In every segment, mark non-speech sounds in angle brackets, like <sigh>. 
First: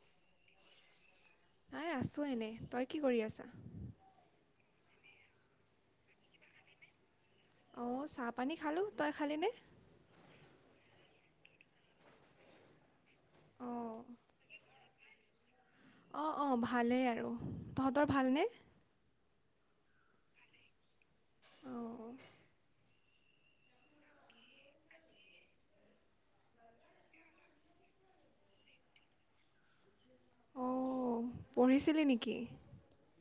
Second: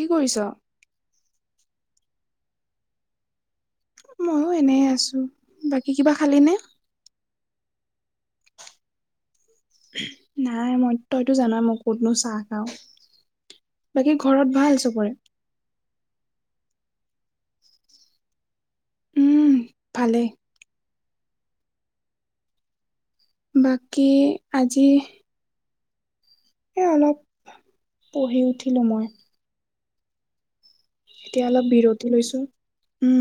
কি কৰিছ? নাই আছো এনেই, তই কি কৰি আছা? মইয়ো এনেই আছো। বাকী কিবা খালিনে? অঁ', চাহপানী খালোঁ, তই খালিনে? নাই মই, তইতো জানা মই ক'তনো চাহ খাও। অঁ বাকী ঘৰত ভাল চবৰে? অঁ', অঁ', ভালেই আৰু, তহঁতৰ ভালনে? উম, ভালেই। অ', অ'। বাকী আজি - এ অলপ পঢ়ি উঠিলো মই। অঁ এতিয়া অলপ পঢ়িছিলি বিৰতি নেকি লৈছো। উম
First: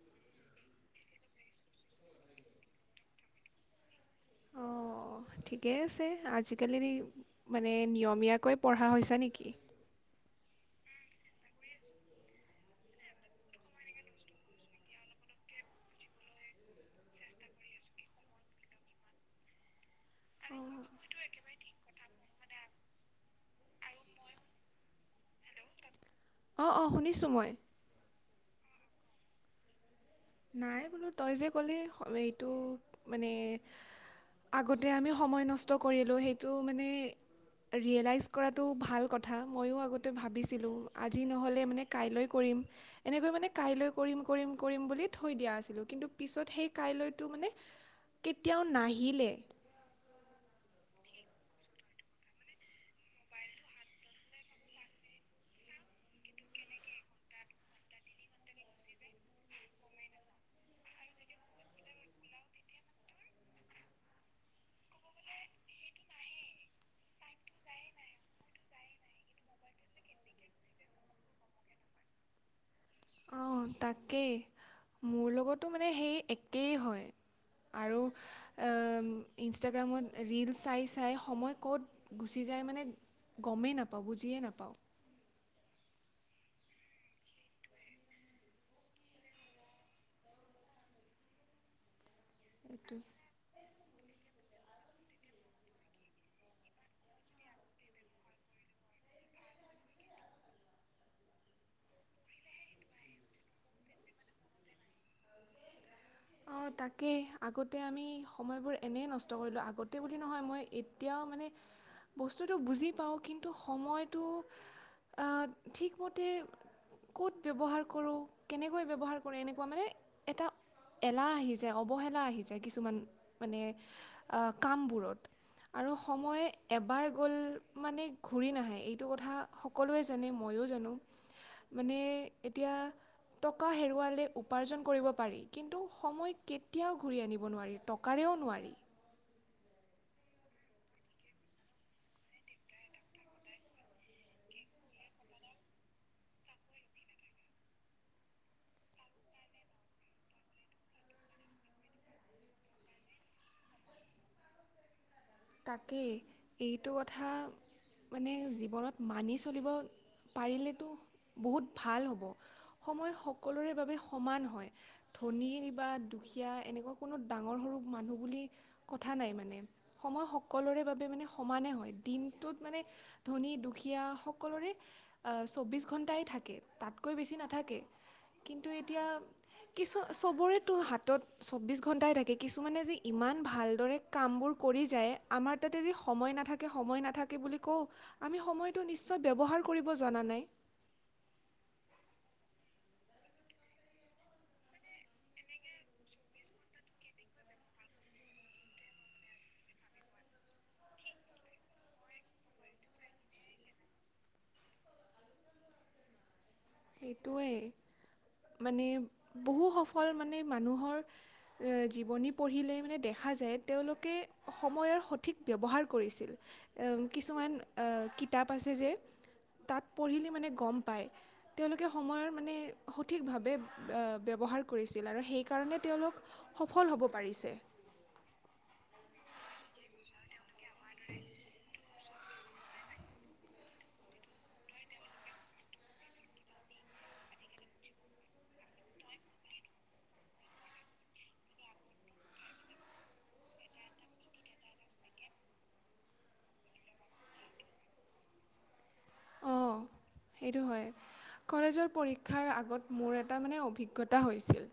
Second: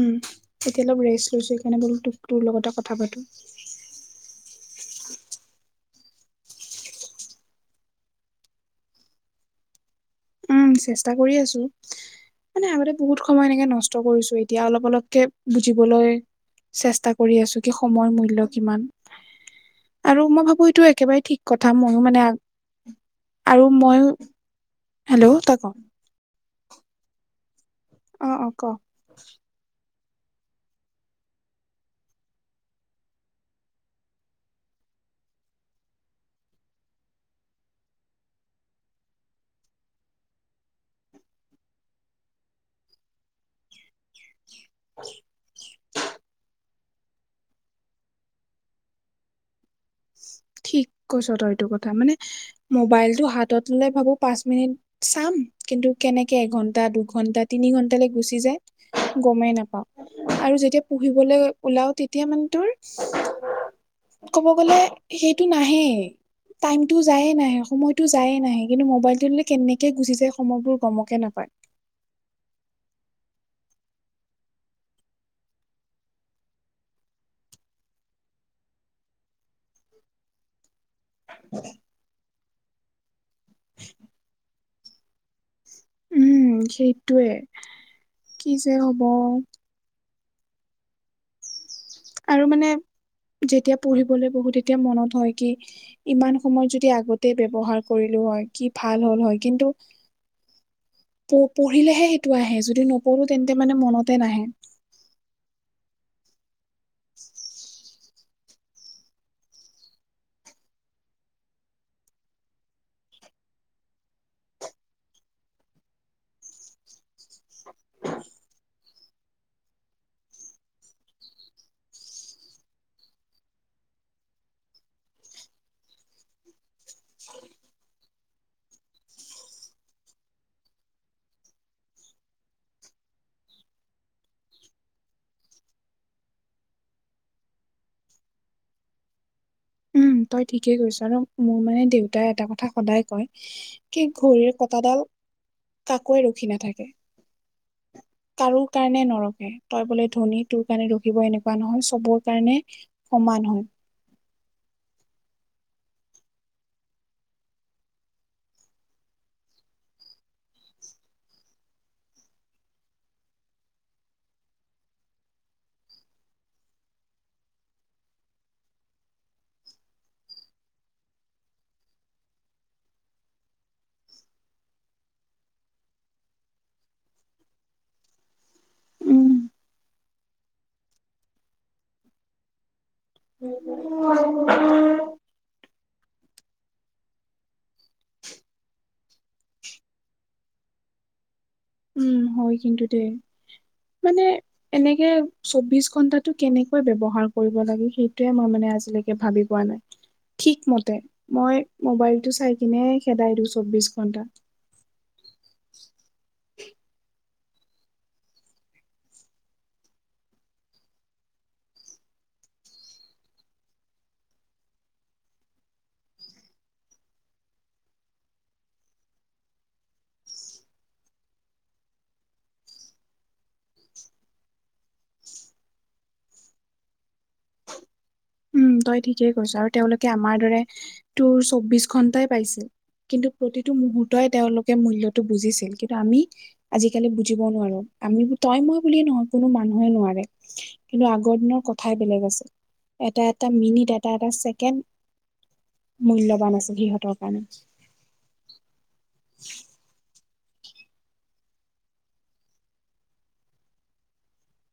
এতিয়া অলপ ৰেষ্ট লৈছো সেইকাৰণে বোলো তোক তোৰ লগতে কথা পাতো। <unintelligible> ঠিকে আছে আজিকালি মানে নিয়মীয়াকৈ পঢ়া হৈছে নেকি। উম চেষ্টা কৰি আছো। মানে আগতে বহুত সময় এনেকে নষ্ট কৰিছো এতিয়া অলপ অলপকে বুজিবলৈ চেষ্টা কৰি আছো কি সময়ৰ মূল্য কিমান। আৰু মই ভাবো এইটো একেবাৰে ঠিক কথা ময়ো মানে আৰু মইয়ো হেল্ল' তই ক অহ, অহ শুনিছোঁ মই। অহ', অহ', ক। নাই বোলো তই যে ক'লে এইটো মানে আগতে আমি সময় নষ্ট কৰিলোঁ সেইটো মানে ৰিয়েলাইজ কৰাটো ভাল কথা ময়ো আগতে ভাবিছিলোঁ আজি নহ'লে মানে কাইলৈ কৰিম। এনেকৈ মানে কাইলৈ কৰিম কৰিম কৰিম বুলি থৈ দিয়া আছিলোঁ কিন্তু পিছত সেই কাইলৈটো মানে কেতিয়াও নাহিলে। ঠিক কৈছ তই এইটো কথা মানে মোবাইলত হাতত ললে ভাবো পাঁচ মিনিট চাম কিন্তু কেনেকে এঘন্টা দুঘন্টা তিনি ঘন্টাকে গুচি যায়। গমেই নাপাওঁ। আৰু যেতিয়া পঢ়িবলৈ ওলাও তেতিয়া মানে তোৰ ক'ব গ'লে সেইটো নাহেই। টাইমতটো যায় নাই সময়তটো যায় নাই কিন্তু মোবাইলটো কেনেকে গুচি যায় সময়বোৰ গমকে নাপায়। অঁহ', তাকেই মোৰ লগতো মানে সেই একেই হয়। আৰু অঁহ ইনষ্টাগ্ৰামত ৰীলচ চাই চাই স সময় ক'ত গুচি যায় মানে গমেই নাপাওঁ বুজিয়ে নাপাওঁ উম সেইটোৱে কি যে হব আৰু মানে এইটোৱে যেতিয়া পঢ়িবলৈ বহু তেতিয়া মনত হয় কি ইমান সময় যদি আগতে ব্যৱহাৰ কৰিলো হয় কি ভাল হ'ল হয় কিন্তু প পঢ়িলেহে সেইটো আহে যদি নপঢ়ো তেন্তে মানে মনতে নাহে অহ তাকেই আগতে আমি সময়বোৰ এনেই নষ্ট কৰিলোঁ আগতে বুলি নহয় মই এতিয়াও মানে বস্তুটো বুজি পাওঁ কিন্তু সময়টো অঁহ ঠিক মতে ক'ত ব্যৱহাৰ কৰোঁ কেনেকৈ ব্যৱহাৰ কৰোঁ এনেকুৱা মানে এটা এলাহ আহি যায় অৱহেলা আহি যায় কিছুমান মানে অঁহ কামবোৰত আৰু সময় এবাৰ গ'ল মানে ঘূৰি নাহে এইটো কথা স সকলোৱে জানে ময়ো জানো মানে এতিয়া টকা হেৰুৱালে উপাৰ্জন কৰিব পাৰি কিন্তু সময় কেতিয়াও ঘূৰি আনিব নোৱাৰি টকাৰেও নোৱাৰি উম তই ঠিকেই কৈছ ন‌ মোৰ মানে দেউতাই এটা কথা সদায় কয় কি ঘড়ীৰ কটাডাল কাকোৱে ৰখি নাথাকে কাৰো কাৰণে নৰখে তই বোলে ধনী তোৰ কাৰণে ৰখিব এনেকুৱা নহয় চবৰ কাৰণে সমান হয় তাকেই এইটো কথা মানে জীৱনত মানি চলিব পাৰিলেতো বহুত ভাল হ'ব সময় সকলোৰে বাবে সমান হয় ধনীৰ বা দুখীয়া এনেকুৱা কোনো ডাঙৰ সৰু মানুহ বুলি কথা নাই মানে। সময় সকলোৰে বাবে মানে সমানে হয়, দিনটোত মানে ধনী দুখীয়া সকলোৰে চৌব্বিছ ঘণ্টাই থাকে, তাতকৈ বেছি নাথাকে। কিন্তু এতিয়া উম কিছু চবৰেতো হাতত চৌব্বিছ ঘণ্টাই থাকে কিছুমানে যে ইমান ভালদৰে কামবোৰ কৰি আমাৰ তাতে যে সময় নাথাকে সময় নাথাকে বুলি কওঁ আমি সময়টো নিশ্চয় ব্যৱহাৰ কৰিব জনা নাই। উম হয় কিন্তু দেই, মানে এনেকে চৌবিশ ঘন্টাটো কেনেকৈ ব্যৱহাৰ কৰিব লাগে সেইটোয়ে মই মানে আজিলৈকে ভাবি পোৱা নাই। ঠিকমতে মই মোবাইলটো চাই কিনে খেদাই দিওঁ চৌবিশ ঘন্টা <inaudible> সেইটোৱে মানে বহু সফল মানে মানুহৰ জীৱনী পঢ়িলে মানে দেখা যায় তেওঁলোকে সময়ৰ সঠিক ব্যৱহাৰ কৰিছিল। কিছুমান কিতাপ আছে যে, তাত পঢ়িলে মানে গম পায়। তেওঁলোকে সময়ৰ মানে সঠিকভাৱে ব্যৱহাৰ কৰিছিল আৰু সেইকাৰণে তেওঁলোক সফল হ'ব পাৰিছে। উম, তই ঠিকেই কৈছ আৰু তেওঁলোকে আমাৰ দৰে তোৰ চৌবিশ ঘন্টাই পাইছিল। কিন্তু প্ৰতিটো মুহুৰ্তই তেওঁলোকে মূল্যটো বুজিছিল কিন্তু আমি আজিকালি বুজিব নোৱাৰো আমি তই মই বুলিয়ে নহয় কোনো মানুহে নোৱাৰে। কিন্তু আগৰ দিনৰ কথাই বেলেগ আছিল। এটা এটা মিনিট এটা এটা ছেকেণ্ড মূল্যৱান আছে, সিহঁতৰ কাৰণে অৱ সেইটো হয়। কলেজৰ পৰীক্ষাৰ আগত মোৰ এটা মানে অভিজ্ঞতা হৈছিল।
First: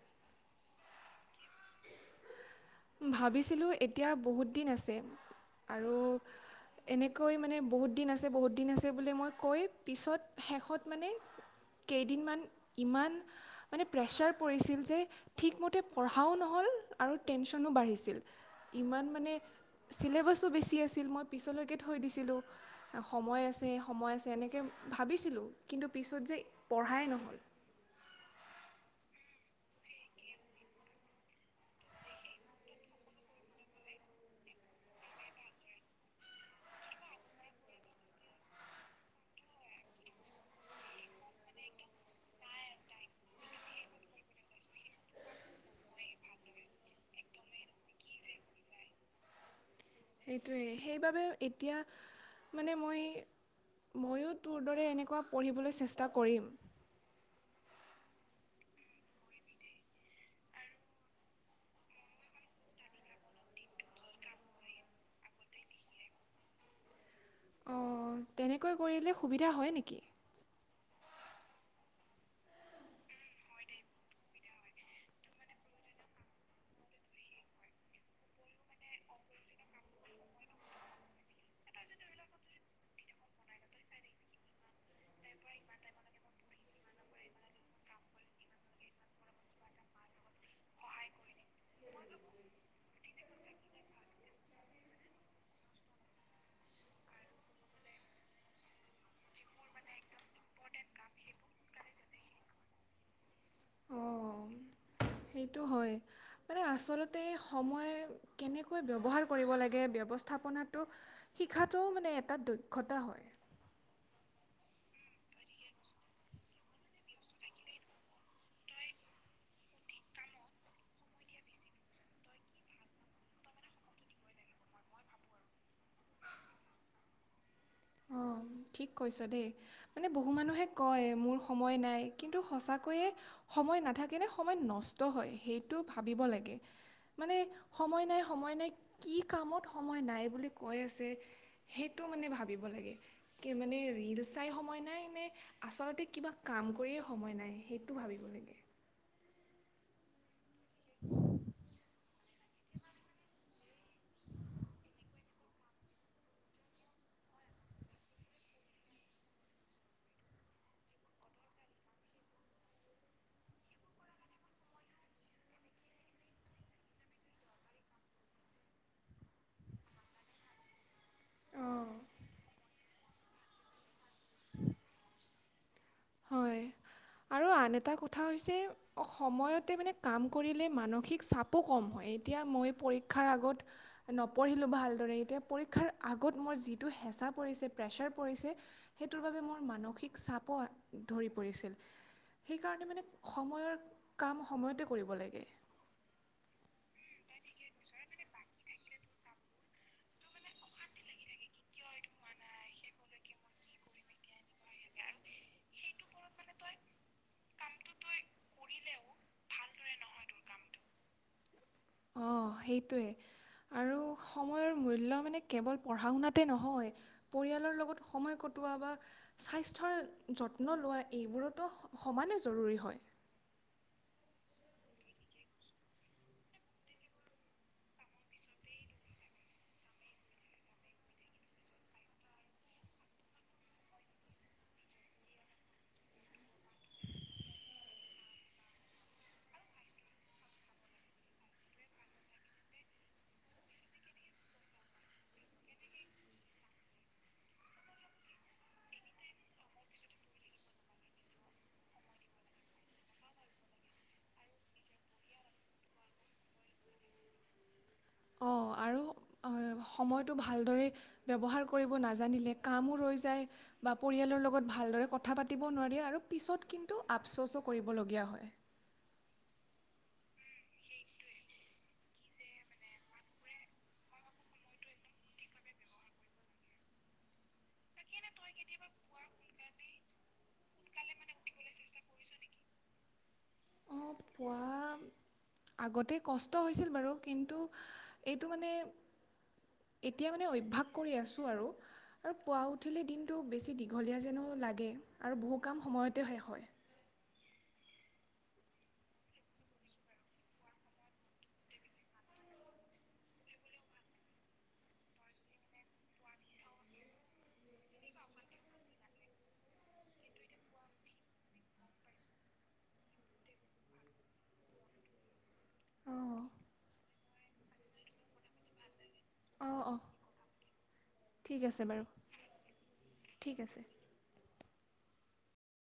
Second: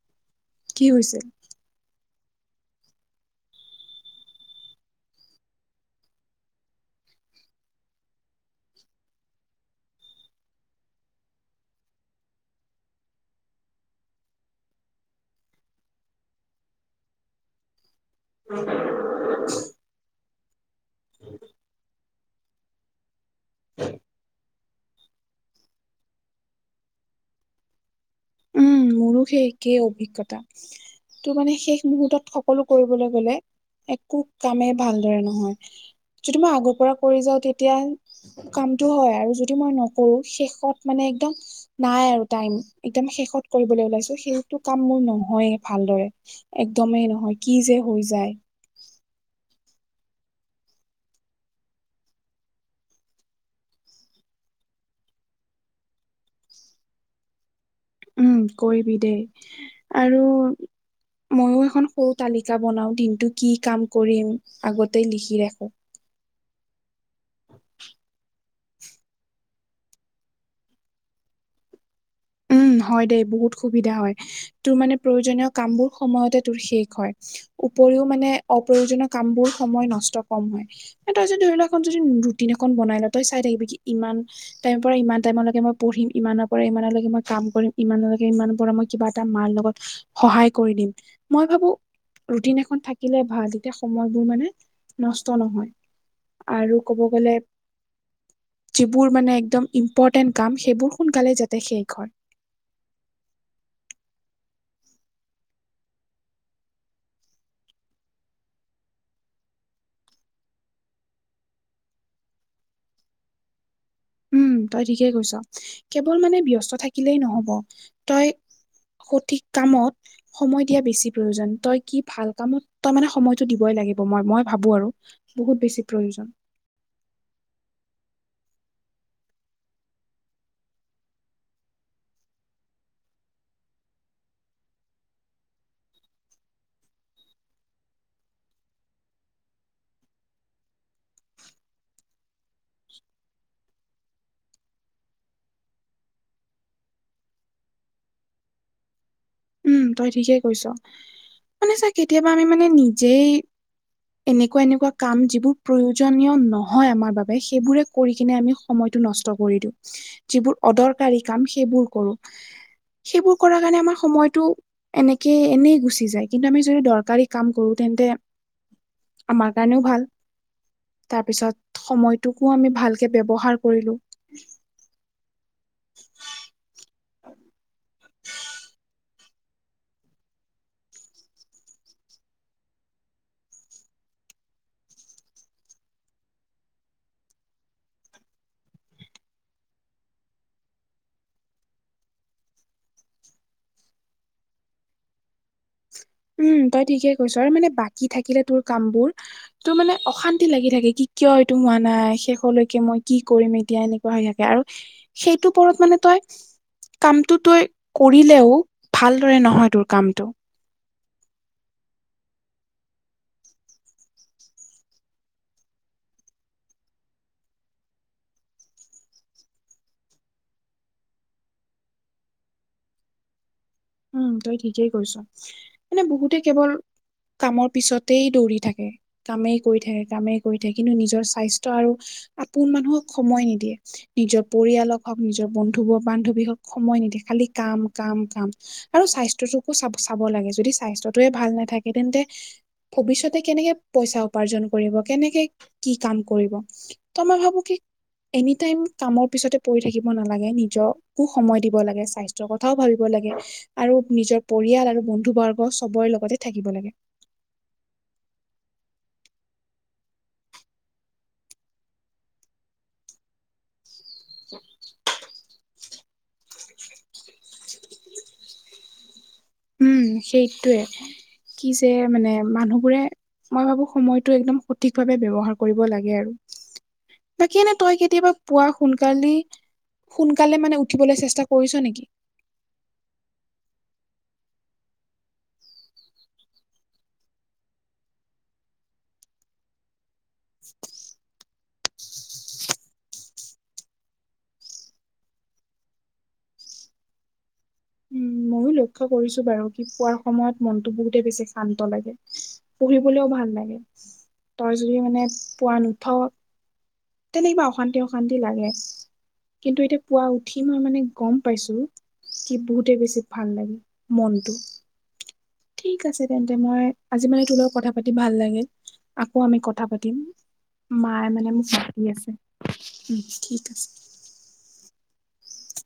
কি হৈছে। <inaudible> ভাবিছিলো এতিয়া বহুত দিন আছে আৰু এনেকৈ মানে বহুত দিন আছে বহুত দিন আছে বুলি মই কৈ পিছত শেষত মানে কেইদিনমান ইমান মানে প্ৰেছাৰ পৰিছিল যে ঠিকমতে পঢ়া পঢ়াও নহ'ল আৰু টেনচনো বাঢ়িছিল ইমান মানে ছিলেবাছো বেছি আছিল মই পিছলৈকে থৈ দিছিলোঁ সময় আছে, সময় আছে, এনেকে ভাবিছিলো কিন্তু পিছত যে পঢ়াই নহ'ল। উম মোৰো সেই একেই অভিজ্ঞতা। টো মানে শেষ মুহুৰ্তত সকলো কৰিবলৈ গ'লে একো কামেই ভালদৰে নহয়। যদি মই আগৰ পৰা কৰি যাওঁ তেতিয়া কামটো হয় আৰু যদি মই নকৰো শেষত মানে একদম নাই আৰু টাইম। একদম শেষত কৰিবলৈ ওলাইছো সেইটো কাম মোৰ নহয়ে ভালদৰে। একদমেই নহয় কি যে হৈ যায়। সেইটোৱেই সেইবাবে, এতিয়া মানে মই ময়ো তোৰ দৰে এনেকুৱা পঢ়িবলৈ চেষ্টা কৰিম। উম কৰিবি দেই আৰু ময়ও এখন সৰু তালিকা বনাও দিনটো কি কাম কৰিম আগতে লিখি ৰাখোঁ। অৱ তেনেকৈ কৰিলে সুবিধা হয় নেকি? উম হয় দেই বহুত সুবিধা হয়। তোৰ মানে প্ৰয়োজনীয় কাম বোৰ সময়তে তোৰ শেষ হয়। উপৰিও মানে অপ্ৰয়োজনীয় কাম বোৰ, সময় নষ্ট কম হয়। তাই যদি ধৰি লোৱা এখন যদি ৰুটিন এখন বনাই ল, তই চাই থাকিবি কি ইমান টাইম পৰা ইমান টাইমলৈকে মই পঢ়িম, ইমানৰ পৰা ইমানলৈকে মই কাম কৰিম ইমানলৈকে ইমান পৰা মই কিবা এটা মাৰ লগত, সহায় কৰি দিম মই ভাবো ৰুটিন এখন থাকিলে ভাল, তেতিয়া সময়বোৰ মানে নষ্ট নহয়। আৰু ক'ব গ'লে। যিবোৰ মানে একদম ইম্পৰ্টেণ্ট কাম, সেইবোৰ সোনকালেই যাতে সেইখন হয়। অঁ সেইটো হয়। মানে আচলতে সময় কেনেকৈ ব্যৱহাৰ কৰিব লাগে ব্যৱস্থাপনাটো শিকাটোও মানে এটা দক্ষতা হয়। উম, তই ঠিকেই কৈছ, কেৱল মানে ব্যস্ত থাকিলেই নহ'ব তই সঠিক কামত সময় দিয়া বেছি প্ৰয়োজন, তই কি ভাল কামত তই মানে সময়তটো দিবই লাগিব মই-মই ভাবো আৰু। বহুত বেছি প্ৰয়োজন। অঁ ঠিক কৈছ দেই মানে বহু মানুহে কয় মোৰ সময় নাই কিন্তু সঁচাকৈয়ে সময় নাথাকে নে, সময় নষ্ট হয় সেইটো ভাবিব লাগে। মানে সময় নাই, সময় নাই, কি কামত সময় নাই বুলি কৈ আছে? সেইটো মানে ভাবিব লাগে, কি মানে ৰিল চাই সময় নাই নে আচলতে কিবা কাম কৰিয়ে সময় নাই, সেইটো ভাবিব লাগে। উম, তই ঠিকেই কৈছ, মানে চাৰ কেতিয়াবা আমি মানে নিজেই এনেকুৱা-এনেকুৱা কাম যিবোৰ। প্ৰয়োজনীয় নহয় আমাৰ বাবে সেইবোৰে কৰি কিনে আমি সময় নষ্ট কৰি দিওঁ। যিবোৰ অদৰকাৰী কাম সেইবোৰ কৰো, সেইবোৰ কৰাৰ কাৰণে আমাৰ সময়ত টো, এনেকে এনেই গুচি যায় কিন্তু আমি যদি দৰকাৰী কাম কৰো তেন্তে আমাৰ কাৰণেও ভাল, তাৰপিছত অঁ সময়টোকো আমি ভালকে ব্যৱহাৰ কৰিলোঁ। উ <unintelligible> <inaudible> হয় আৰু আন এটা কথা হৈছে সময়তে মানে কাম কৰিলে মানসিক চাপো কম হয়, এতিয়া মই পৰীক্ষাৰ আগত নপঢ়িলোঁ ভালদৰে এতিয়া পৰীক্ষাৰ আগত মোৰ যিটো হেঁচা পৰিছে প্ৰেছাৰ পৰিছে সেইটোৰ বাবে মোৰ মানসিক চাপৰ ধৰি পৰিছিল, সেইকাৰণে মানে সময়ৰ কাম সময়তে কৰিব লাগে। উম, তই ঠিকে কৈছ আৰু মানে বাকী থাকিলে তোৰ কাম বোৰ টো মানে অশান্তি লাগি থাকে কি কিয় এইটো হোৱা নাই শেষলৈকে মই কি কৰিম এতিয়া এনে হৈ থাকে আৰু সেইটো পৰত মানে তই কামটো তই কৰিলেও ভালদৰে নহয় তোৰ কামটো। অ, সেইটোৱে আৰু সময়ৰ মূল্য মানে কেৱল পঢ়া শুনাতে নহয়। পৰিয়ালৰ লগত সময় কটোৱা বা স্বাস্থ্যৰ যত্ন লোৱা এইবোৰতো সমানে জৰুৰী হয়। উম, তই ঠিকেই কৈছ, মানে বহুতে কেৱল কামৰ পিছত গোতেই দৌৰি থাকে কামেই কৰি থাকে কামেই কৰি থাকে কিন্তু নিজৰ স্বাস্থ্য আৰু আপোন মানুহক সময় নিদিয়ে নিজৰ পৰিয়ালক হ'ওক নিজৰ বন্ধু ব, বান্ধৱী হ'ওক। সময় নিদিয়ে খালি কাম, কাম, কাম, আৰু স্বাস্থ্যটোকো চাব চাব লাগে যদি স্বাস্থ্য টোৱে ভাল নাথাকে তেন্তে ভৱিষ্যতে কেনেকে পইচা উপাৰ্জন কৰিব কেনেকে কি কাম কৰিব ত মই ভাবো কি এনি টাইম কামৰ পিছতে পৰি থাকিব নালাগে নিজকো সময় দিব লাগে স্বাস্থ্যৰ কথাও ভাবিব লাগে আৰু নিজৰ পৰিয়াল আৰু বন্ধু বৰ্গ চবৰে লগতে থাকিব লাগে অঁ আৰু আ সময়টো ভালদৰে ব্যৱহাৰ কৰিব নাজানিলে কামো ৰৈ যায় বা পৰিয়ালৰ লগত ভালদৰে কথা পাতিব নোৱাৰি আৰু পিছত কিন্তু আফচ'চো কৰিবলগীয়া হয় উম সেইটোয়ে কি যে মানে মানুহবোৰে মই ভাবো সময়টো একদম সঠিক ভাৱে ব্যৱহাৰ কৰিব লাগে আৰু বাকী এনে তই কেতিয়াবা পোৱা সোনকালি সোনকালে মানে উঠিবলে চেষ্টা কৰিছ নেকি অঁ পোৱা আগতে কষ্ট হৈছিল বাৰু কিন্তু এইটো মানে এতিয়া মানে অভ্যাস কৰি আছোঁ আৰু আৰু পুৱা উঠিলে দিনটো বেছি দীঘলীয়া যেনো লাগে আৰু বহু কাম সময়তে শেষ হয়। উম ময়ো লক্ষ্য কৰিছো বাৰু কি পোৱাৰ সময়ত মনতটো বহুতে বেছি শান্ত লাগে পঢ়িবলেও ভাল লাগে তই যদি মানে পোৱা নুঠ তেনেকুৱা অশান্তি অশান্তি লাগে কিন্তু এতিয়া পুৱা উঠি মই মানে গম পাইছো কি বহুতে বেছি ভাল লাগে মনটো ঠিক আছে অঁ তেন্তে মই আজি মানে তোৰ লগত কথা পাতি ভাল লাগে আকৌ আমি অঁ কথা অঁ পাতিম মায়ে মানে ঠিক মোক ফাতি বাৰু আছে উম ঠিক আছে